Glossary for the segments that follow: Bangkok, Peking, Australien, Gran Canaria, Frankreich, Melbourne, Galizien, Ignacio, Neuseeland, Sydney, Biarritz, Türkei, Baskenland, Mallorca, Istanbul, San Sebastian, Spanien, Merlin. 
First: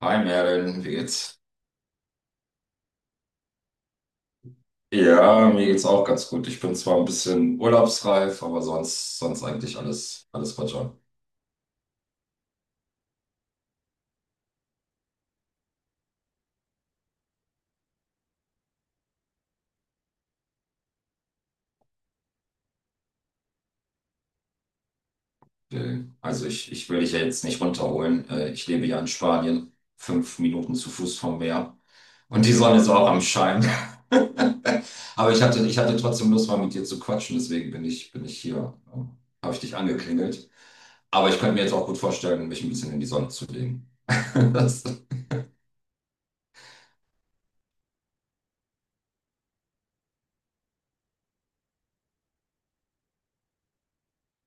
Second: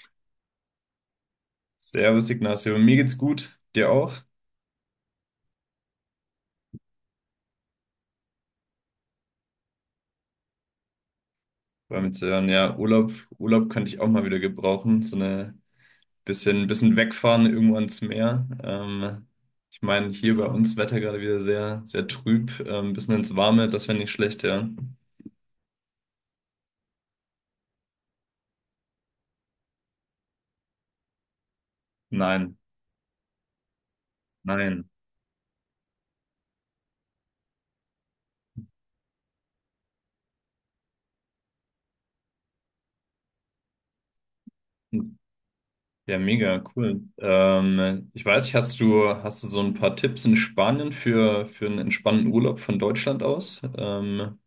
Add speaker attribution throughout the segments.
Speaker 1: Hi Merlin, wie geht's?
Speaker 2: Servus Ignacio, mir geht's gut, dir auch?
Speaker 1: Ja, mir geht's auch ganz gut. Ich bin zwar ein bisschen urlaubsreif, aber sonst eigentlich alles Roger.
Speaker 2: War mir zu hören, ja, Urlaub, Urlaub könnte ich auch mal wieder gebrauchen, so eine bisschen wegfahren irgendwo ans Meer. Ich meine, hier bei uns Wetter gerade wieder sehr, sehr trüb, bisschen ins Warme, das wäre nicht schlecht, ja.
Speaker 1: Also ich will dich ja jetzt nicht runterholen. Ich lebe ja in Spanien, 5 Minuten zu Fuß vom Meer. Und die
Speaker 2: Nein,
Speaker 1: Sonne ist auch am Schein.
Speaker 2: nein.
Speaker 1: Aber ich hatte trotzdem Lust, mal mit dir zu quatschen, deswegen bin ich hier. Habe ich dich angeklingelt. Aber ich könnte mir jetzt auch gut vorstellen, mich ein bisschen in die Sonne zu legen. Das
Speaker 2: Ja, mega, cool. Ich weiß nicht, hast du so ein paar Tipps in Spanien für einen entspannten Urlaub von Deutschland aus?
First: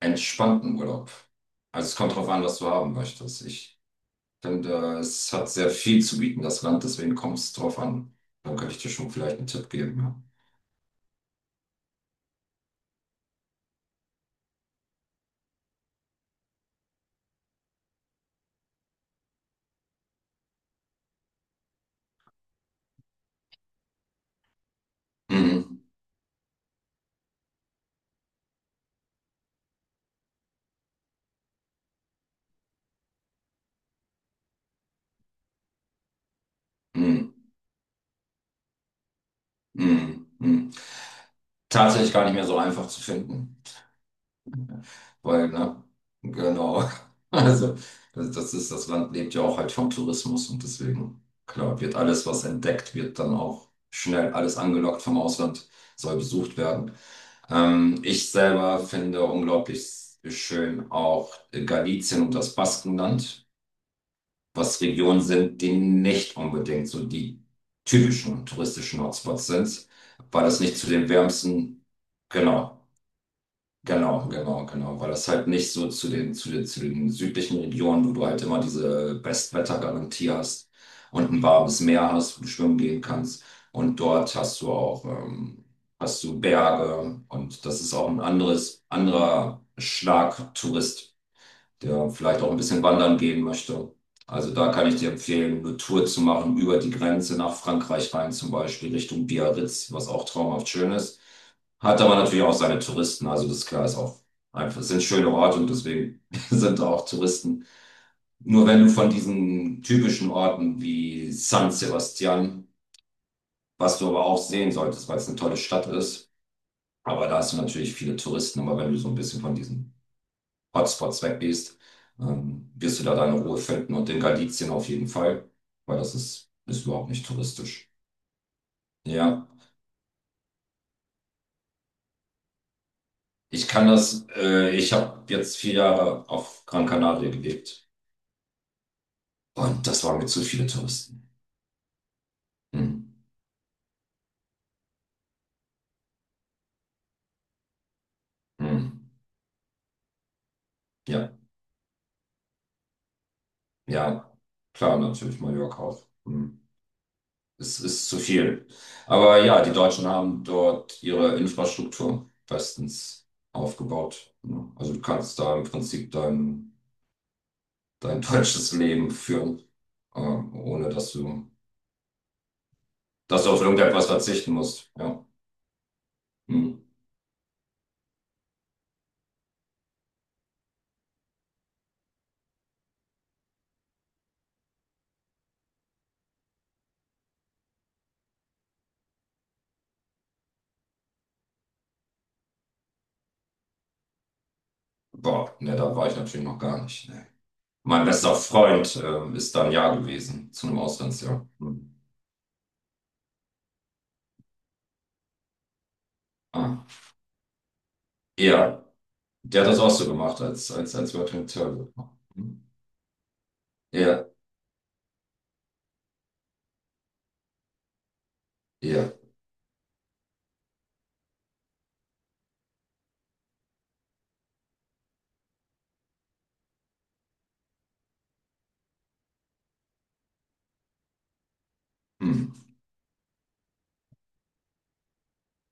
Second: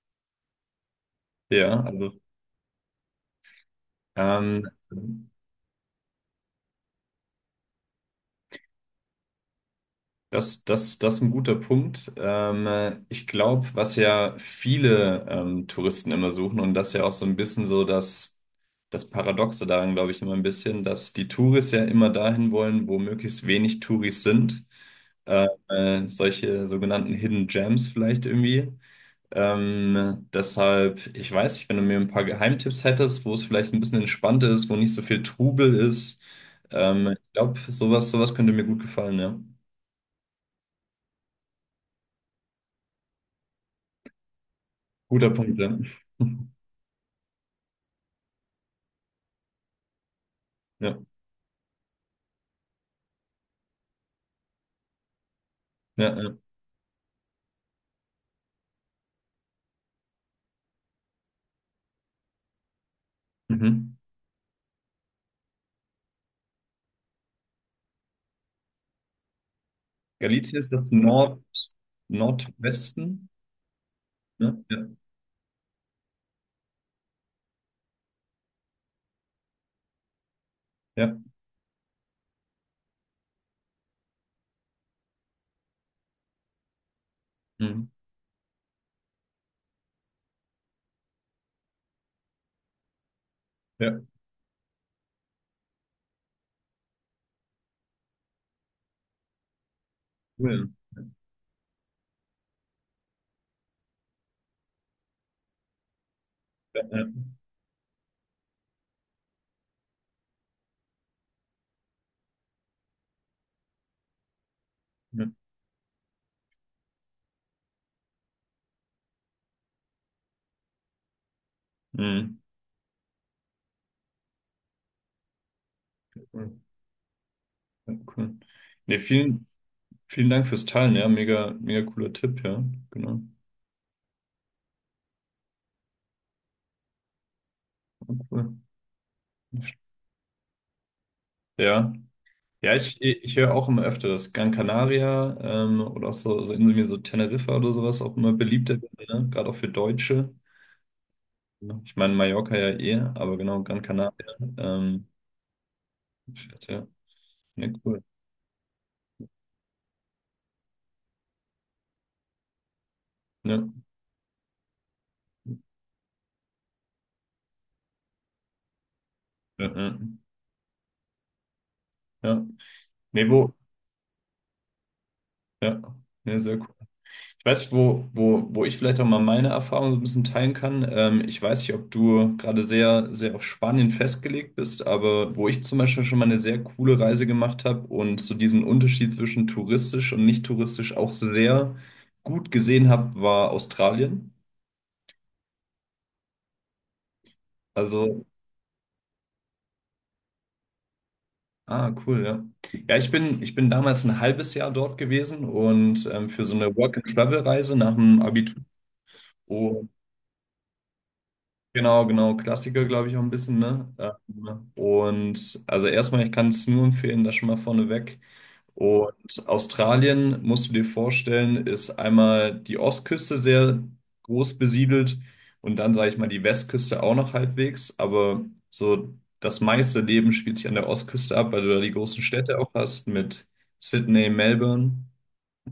Speaker 1: entspannten Urlaub.
Speaker 2: ja,
Speaker 1: Also es
Speaker 2: also,
Speaker 1: kommt drauf an, was du haben möchtest. Ich
Speaker 2: ähm,
Speaker 1: finde, es hat sehr viel zu bieten, das Land, deswegen kommt es drauf an. Dann könnte ich dir schon vielleicht einen Tipp geben. Ja.
Speaker 2: das ist ein guter Punkt. Ich glaube, was ja viele Touristen immer suchen, und das ist ja auch so ein bisschen so das Paradoxe daran, glaube ich, immer ein bisschen, dass die Touris ja immer dahin wollen, wo möglichst wenig Touris sind.
Speaker 1: Mhm.
Speaker 2: Solche sogenannten Hidden Gems vielleicht irgendwie. Deshalb, ich weiß nicht, wenn du mir ein paar Geheimtipps hättest, wo es vielleicht ein bisschen entspannter ist, wo nicht so viel Trubel ist. Ich
Speaker 1: Mhm.
Speaker 2: glaube, sowas könnte mir gut gefallen, ja.
Speaker 1: Mhm. Mhm. Tatsächlich gar nicht mehr so einfach zu finden,
Speaker 2: Guter
Speaker 1: weil,
Speaker 2: Punkt, ja.
Speaker 1: ne, genau. Also das ist, das Land lebt ja auch halt vom Tourismus und
Speaker 2: Ja,
Speaker 1: deswegen, klar, wird alles, was entdeckt, wird dann auch schnell alles angelockt vom Ausland,
Speaker 2: ja,
Speaker 1: soll
Speaker 2: ja.
Speaker 1: besucht werden. Ich selber finde unglaublich schön auch Galizien und das Baskenland,
Speaker 2: Mhm.
Speaker 1: was Regionen sind, die nicht unbedingt so die typischen touristischen Hotspots sind, weil
Speaker 2: Galicien
Speaker 1: das
Speaker 2: ist
Speaker 1: nicht zu
Speaker 2: das
Speaker 1: den
Speaker 2: Nord
Speaker 1: wärmsten, genau,
Speaker 2: Nordwesten.
Speaker 1: Genau,
Speaker 2: Ja,
Speaker 1: genau,
Speaker 2: ja,
Speaker 1: genau, weil das halt nicht so zu zu den südlichen Regionen, wo du halt immer diese Bestwettergarantie hast
Speaker 2: ja.
Speaker 1: und ein warmes Meer hast, wo du schwimmen gehen kannst. Und dort hast du auch, hast du Berge und das
Speaker 2: Mhm.
Speaker 1: ist auch ein anderer Schlag Tourist, der vielleicht auch ein bisschen wandern gehen möchte.
Speaker 2: Ja,
Speaker 1: Also da kann ich dir empfehlen, eine Tour zu machen über die Grenze nach Frankreich rein, zum Beispiel Richtung Biarritz, was auch
Speaker 2: cool.
Speaker 1: traumhaft schön ist. Hat aber natürlich auch seine Touristen, also das ist klar, ist auch einfach, sind schöne Orte und deswegen sind
Speaker 2: Ja,
Speaker 1: da
Speaker 2: ja.
Speaker 1: auch Touristen. Nur wenn du von diesen typischen Orten wie San Sebastian, was du aber auch sehen solltest, weil es
Speaker 2: Ja.
Speaker 1: eine tolle Stadt ist, aber da hast du natürlich viele Touristen, aber wenn du so ein bisschen von diesen Hotspots weggehst,
Speaker 2: Mhm.
Speaker 1: wirst du da deine Ruhe finden und in Galizien auf jeden Fall, weil das ist,
Speaker 2: Cool.
Speaker 1: ist überhaupt nicht touristisch.
Speaker 2: Ja, cool. Nee,
Speaker 1: Ja,
Speaker 2: vielen Dank fürs Teilen, ja. Mega, mega cooler Tipp, ja. Genau.
Speaker 1: ich kann das, ich habe jetzt 4 Jahre auf Gran Canaria gelebt
Speaker 2: Ja, cool.
Speaker 1: und das waren mir zu viele Touristen.
Speaker 2: Ja. Ja,
Speaker 1: Hm.
Speaker 2: ich höre auch immer öfter, dass Gran Canaria oder auch so Inseln wie so Teneriffa oder sowas auch immer beliebter
Speaker 1: Hm.
Speaker 2: werden, ne? Gerade auch für Deutsche.
Speaker 1: Ja,
Speaker 2: Ja. Ich meine, Mallorca ja eh, aber genau, Gran Canaria.
Speaker 1: ja, klar,
Speaker 2: Ähm,
Speaker 1: natürlich Mallorca auch. Hm.
Speaker 2: Shit, ja, ne,
Speaker 1: Es
Speaker 2: cool.
Speaker 1: ist zu viel. Aber ja, die Deutschen haben dort ihre Infrastruktur bestens
Speaker 2: Ja,
Speaker 1: aufgebaut, ne? Also du kannst da im Prinzip dein falsches Leben führen,
Speaker 2: ja, ja.
Speaker 1: ohne dass du,
Speaker 2: Ja. Nee,
Speaker 1: dass du
Speaker 2: wo,
Speaker 1: auf irgendetwas verzichten musst. Ja.
Speaker 2: ja, ne, sehr cool.
Speaker 1: Hm.
Speaker 2: Ich weiß nicht, wo ich vielleicht auch mal meine Erfahrung so ein bisschen teilen kann. Ich weiß nicht, ob du gerade sehr, sehr auf Spanien festgelegt bist, aber wo ich zum Beispiel schon mal eine sehr coole Reise gemacht habe und so diesen Unterschied zwischen touristisch und nicht touristisch auch sehr gut gesehen habe, war Australien.
Speaker 1: Boah, ne, da war ich natürlich noch gar nicht. Ne. Mein
Speaker 2: Also
Speaker 1: bester Freund ist da 1 Jahr gewesen, zu einem Auslandsjahr.
Speaker 2: Ah,
Speaker 1: Hm.
Speaker 2: cool, ja. Ja, ich bin damals ein halbes Jahr dort gewesen und für so eine
Speaker 1: Ah.
Speaker 2: Work-and-Travel-Reise nach dem Abitur.
Speaker 1: Ja, der hat das
Speaker 2: Oh,
Speaker 1: auch so gemacht, als wir den Turbo.
Speaker 2: genau,
Speaker 1: Hm.
Speaker 2: Klassiker, glaube ich, auch ein bisschen, ne?
Speaker 1: Ja,
Speaker 2: Also erstmal, ich kann es nur empfehlen, das schon mal vorneweg. Und
Speaker 1: ja,
Speaker 2: Australien, musst du dir vorstellen, ist einmal die Ostküste sehr groß besiedelt und dann, sage ich mal, die Westküste auch noch halbwegs. Aber so das meiste Leben spielt sich an der Ostküste ab, weil du da die großen Städte
Speaker 1: hm.
Speaker 2: auch hast mit Sydney, Melbourne.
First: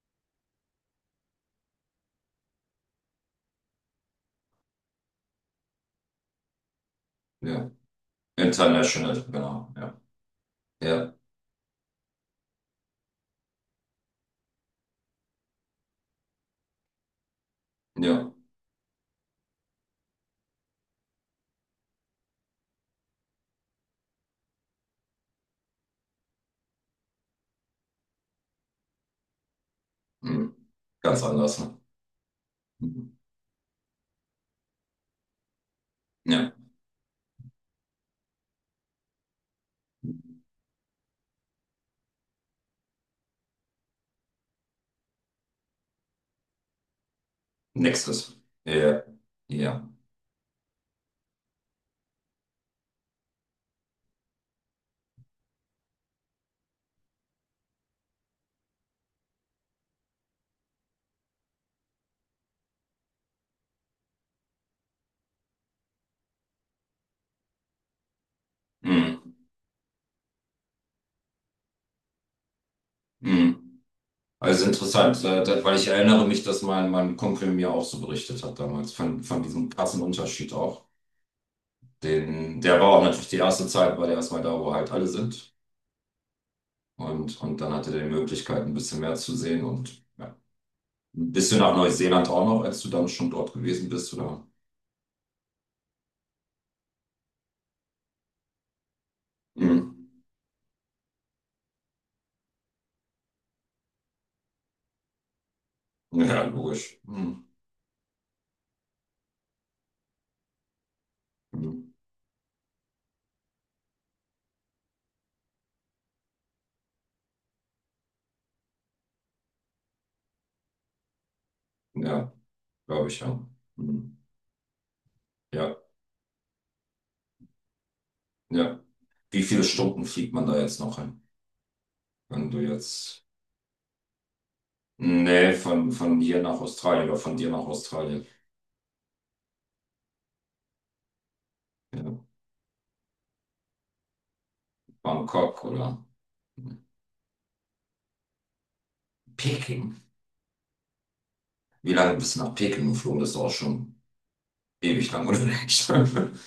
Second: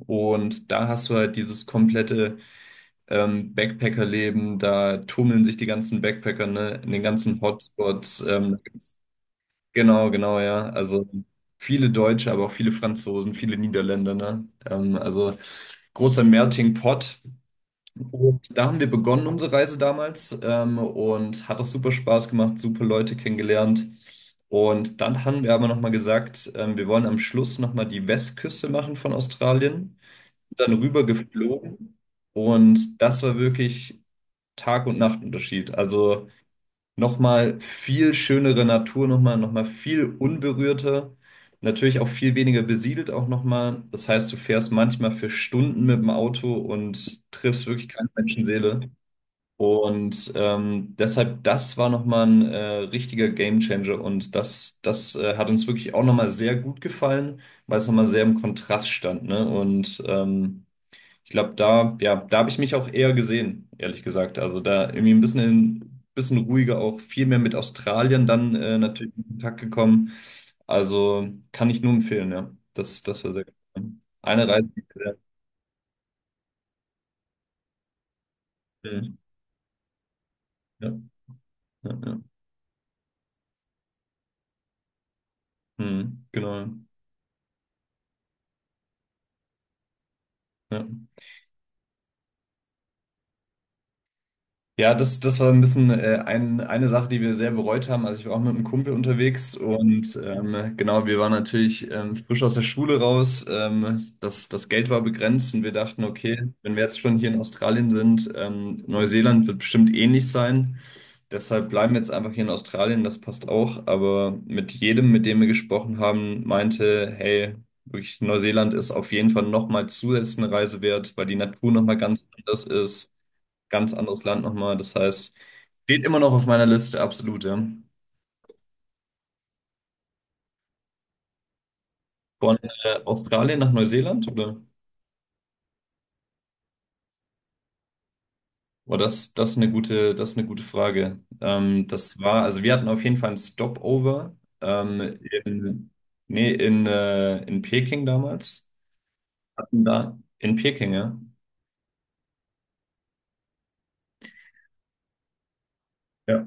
Speaker 2: Und da hast du halt dieses komplette Backpacker-Leben. Da tummeln sich die ganzen Backpacker, ne, in den ganzen
Speaker 1: Ja.
Speaker 2: Hotspots.
Speaker 1: International, genau. Ja,
Speaker 2: Genau, ja. Also
Speaker 1: ja,
Speaker 2: viele Deutsche, aber auch viele Franzosen, viele Niederländer, ne? Also großer Melting Pot.
Speaker 1: ja.
Speaker 2: Und da haben wir begonnen unsere Reise damals, und hat auch super Spaß gemacht, super Leute kennengelernt. Und dann haben wir aber nochmal gesagt, wir wollen am Schluss nochmal die Westküste machen von Australien,
Speaker 1: Hm.
Speaker 2: dann rüber
Speaker 1: Ganz anders. Ne?
Speaker 2: geflogen und
Speaker 1: Hm.
Speaker 2: das war wirklich Tag- und Nachtunterschied. Also
Speaker 1: Ja,
Speaker 2: nochmal viel schönere Natur, nochmal viel unberührter, natürlich auch viel weniger besiedelt auch nochmal. Das heißt, du fährst manchmal für Stunden mit dem Auto und triffst wirklich keine
Speaker 1: nächstes.
Speaker 2: Menschenseele.
Speaker 1: Ja, ja.
Speaker 2: Und deshalb, das war nochmal ein richtiger Gamechanger und das hat uns wirklich auch nochmal sehr gut gefallen, weil es nochmal sehr im Kontrast stand, ne? Und ich glaube, da, ja, da habe ich mich auch eher gesehen, ehrlich gesagt. Also da irgendwie ein bisschen, bisschen ruhiger auch viel mehr mit Australien dann natürlich in
Speaker 1: Hm.
Speaker 2: Kontakt gekommen. Also kann ich nur empfehlen, ja. Das war sehr
Speaker 1: Hm.
Speaker 2: cool. Eine
Speaker 1: Also
Speaker 2: Reise, die ich
Speaker 1: interessant, weil ich erinnere mich, dass mein Kumpel mir auch so berichtet hat damals,
Speaker 2: Mhm.
Speaker 1: von diesem krassen Unterschied auch.
Speaker 2: Ja, ja, ja.
Speaker 1: Den, der war auch natürlich die erste Zeit, weil er erstmal da, wo halt alle sind.
Speaker 2: Hm, genau,
Speaker 1: Und dann hatte er die Möglichkeit, ein bisschen mehr zu sehen und ja.
Speaker 2: ja.
Speaker 1: Ein bisschen nach Neuseeland auch noch, als du dann schon dort gewesen bist, oder?
Speaker 2: Ja, das war ein bisschen eine Sache, die wir sehr bereut haben. Also ich war auch mit einem Kumpel unterwegs
Speaker 1: Mhm.
Speaker 2: und genau, wir waren natürlich frisch aus der Schule raus. Das Geld war begrenzt und wir dachten,
Speaker 1: Ja,
Speaker 2: okay, wenn wir jetzt
Speaker 1: logisch.
Speaker 2: schon hier in
Speaker 1: Mhm.
Speaker 2: Australien sind, Neuseeland wird bestimmt ähnlich sein. Deshalb
Speaker 1: Mhm.
Speaker 2: bleiben wir jetzt einfach hier in Australien, das passt auch. Aber mit jedem, mit dem wir gesprochen haben, meinte, hey, wirklich, Neuseeland ist auf jeden Fall nochmal zusätzlich eine Reise wert, weil die Natur nochmal ganz
Speaker 1: Ja,
Speaker 2: anders
Speaker 1: glaube
Speaker 2: ist.
Speaker 1: ich, ja.
Speaker 2: Ganz
Speaker 1: Mhm.
Speaker 2: anderes Land nochmal. Das heißt,
Speaker 1: Ja,
Speaker 2: steht immer noch auf meiner Liste, absolut, ja.
Speaker 1: ja. Wie viele Stunden fliegt man da jetzt noch hin, wenn
Speaker 2: Von
Speaker 1: du jetzt.
Speaker 2: Australien nach Neuseeland, oder?
Speaker 1: Nee, von hier nach Australien oder von dir nach Australien.
Speaker 2: Boah, das ist eine gute Frage. Das
Speaker 1: Ja.
Speaker 2: war, also wir hatten auf jeden Fall ein Stopover ähm,
Speaker 1: Bangkok
Speaker 2: in,
Speaker 1: oder
Speaker 2: in Peking damals. Hatten
Speaker 1: Peking.
Speaker 2: da in Peking, ja.
Speaker 1: Wie lange bist du nach Peking geflogen? Das ist auch schon ewig lang unterwegs.
Speaker 2: Ja.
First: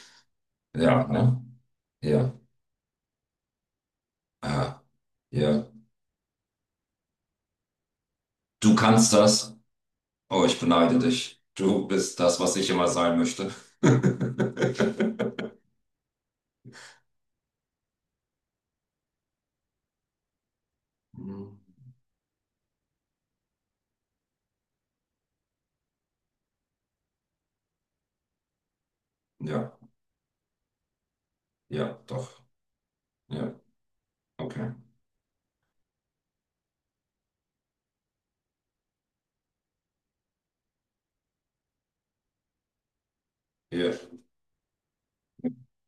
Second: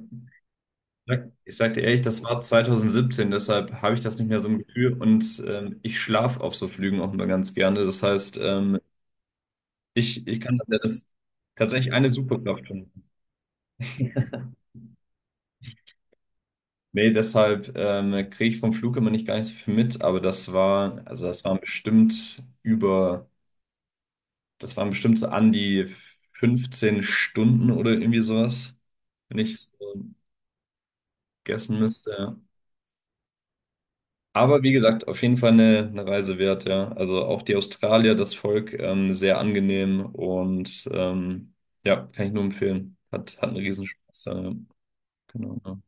Speaker 1: Ja, ne?
Speaker 2: Ich sag dir ehrlich, das
Speaker 1: Ja.
Speaker 2: war 2017, deshalb habe ich das nicht mehr so im
Speaker 1: Ah,
Speaker 2: Gefühl und
Speaker 1: ja.
Speaker 2: ich schlafe auf so Flügen auch immer ganz gerne. Das heißt,
Speaker 1: Du kannst das.
Speaker 2: ich
Speaker 1: Oh, ich
Speaker 2: kann
Speaker 1: beneide
Speaker 2: das
Speaker 1: dich. Du
Speaker 2: tatsächlich eine
Speaker 1: bist
Speaker 2: super
Speaker 1: das, was ich immer
Speaker 2: Klapstunde.
Speaker 1: sein möchte.
Speaker 2: Nee, deshalb kriege ich vom Flug immer nicht gar nicht so viel mit, aber das war, also das
Speaker 1: Hm.
Speaker 2: waren das waren bestimmt so an die 15 Stunden oder irgendwie sowas, wenn ich
Speaker 1: Ja,
Speaker 2: so guessen
Speaker 1: ja,
Speaker 2: müsste. Ja.
Speaker 1: doch. Ja,
Speaker 2: Aber wie
Speaker 1: okay.
Speaker 2: gesagt, auf jeden Fall eine Reise wert, ja. Also auch die Australier, das Volk, sehr angenehm und ja, kann ich nur empfehlen. Hat einen
Speaker 1: Ja.
Speaker 2: Riesenspaß, ja. Ja. Genau. Ja.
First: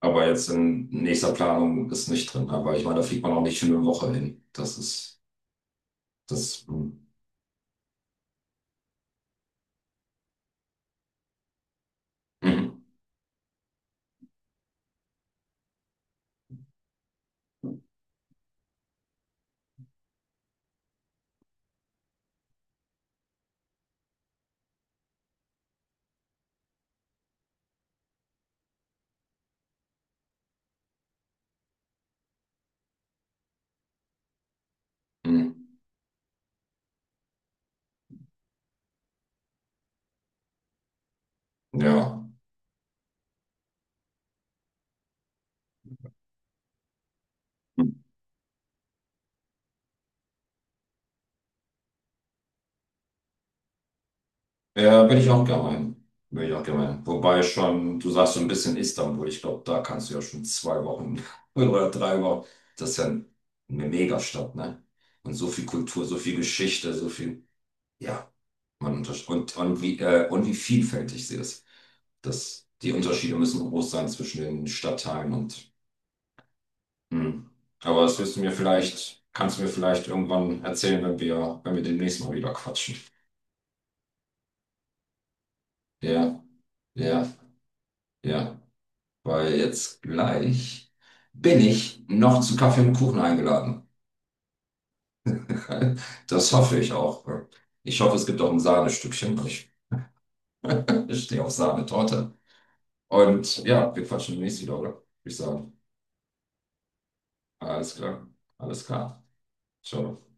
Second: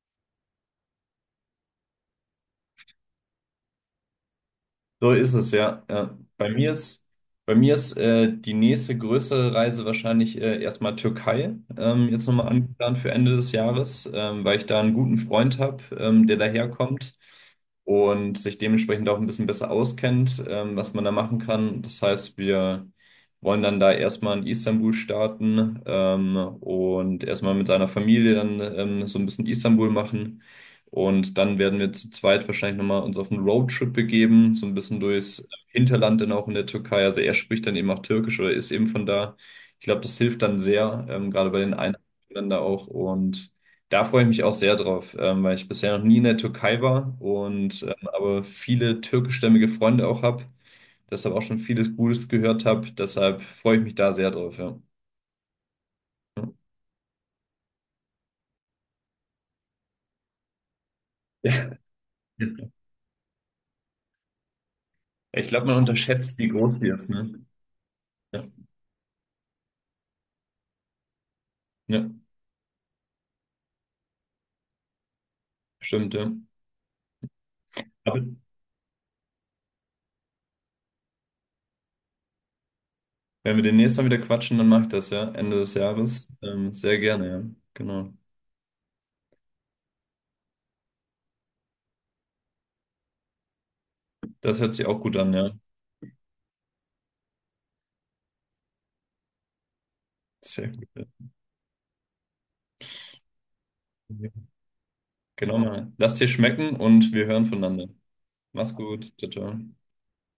Speaker 1: Aber jetzt in nächster Planung ist nicht drin. Aber ich meine, da fliegt man auch nicht für eine Woche hin. Das
Speaker 2: So
Speaker 1: ist,
Speaker 2: ist es, ja. Ja.
Speaker 1: das, hm.
Speaker 2: Bei mir ist die nächste größere Reise wahrscheinlich erstmal Türkei, jetzt nochmal
Speaker 1: Mhm.
Speaker 2: angeplant für Ende des Jahres, weil ich da einen guten Freund habe, der daherkommt und sich dementsprechend auch ein bisschen besser auskennt, was man da machen kann. Das heißt, wir wollen dann da erstmal in Istanbul starten, und erstmal mit seiner Familie dann so ein bisschen Istanbul machen. Und dann werden wir zu zweit wahrscheinlich nochmal uns auf einen Roadtrip begeben, so ein bisschen durchs
Speaker 1: Hm.
Speaker 2: Hinterland dann auch in der Türkei. Also er spricht dann eben auch Türkisch oder ist eben von da. Ich glaube, das hilft dann sehr, gerade bei den
Speaker 1: Ja.
Speaker 2: Einheimischen da auch. Und da freue ich mich auch sehr drauf, weil ich bisher noch nie in der Türkei war und aber viele türkischstämmige Freunde auch habe, deshalb auch schon vieles Gutes gehört habe. Deshalb freue ich mich da sehr drauf, ja.
Speaker 1: Ja, bin ich auch gemein. Bin ich auch gemein. Wobei schon, du sagst so ein bisschen Istanbul. Ich glaube, da kannst du ja schon 2 Wochen
Speaker 2: Ja.
Speaker 1: oder 3 Wochen. Das ist ja eine Megastadt, ne? Und
Speaker 2: Ich
Speaker 1: so
Speaker 2: glaube,
Speaker 1: viel
Speaker 2: man
Speaker 1: Kultur, so
Speaker 2: unterschätzt,
Speaker 1: viel
Speaker 2: wie groß die
Speaker 1: Geschichte,
Speaker 2: ist,
Speaker 1: so
Speaker 2: ne?
Speaker 1: viel. Ja,
Speaker 2: Ja,
Speaker 1: man untersch und wie vielfältig sie ist.
Speaker 2: ja,
Speaker 1: Das, die Unterschiede müssen groß sein zwischen den Stadtteilen und.
Speaker 2: stimmt, ja.
Speaker 1: Hm. Aber das
Speaker 2: Aber
Speaker 1: wirst du mir vielleicht, kannst du mir vielleicht irgendwann erzählen, wenn wenn wir demnächst mal wieder quatschen.
Speaker 2: Wenn wir demnächst mal wieder quatschen, dann mach ich das, ja. Ende des Jahres.
Speaker 1: Ja,
Speaker 2: Sehr gerne,
Speaker 1: ja,
Speaker 2: ja. Genau.
Speaker 1: ja. Weil jetzt gleich bin ich noch zu Kaffee und Kuchen eingeladen.
Speaker 2: Das hört sich auch gut an, ja.
Speaker 1: Das hoffe ich auch. Ich hoffe, es gibt auch ein Sahnestückchen, weil ich,
Speaker 2: Sehr gut.
Speaker 1: ich stehe auf Sahnetorte. Und ja, wir
Speaker 2: Ja.
Speaker 1: quatschen demnächst wieder, oder? Würde ich
Speaker 2: Genau
Speaker 1: sagen.
Speaker 2: mal. Lass dir schmecken und wir hören voneinander.
Speaker 1: Alles klar.
Speaker 2: Mach's
Speaker 1: Alles klar.
Speaker 2: gut. Ciao, ciao.
Speaker 1: Ciao.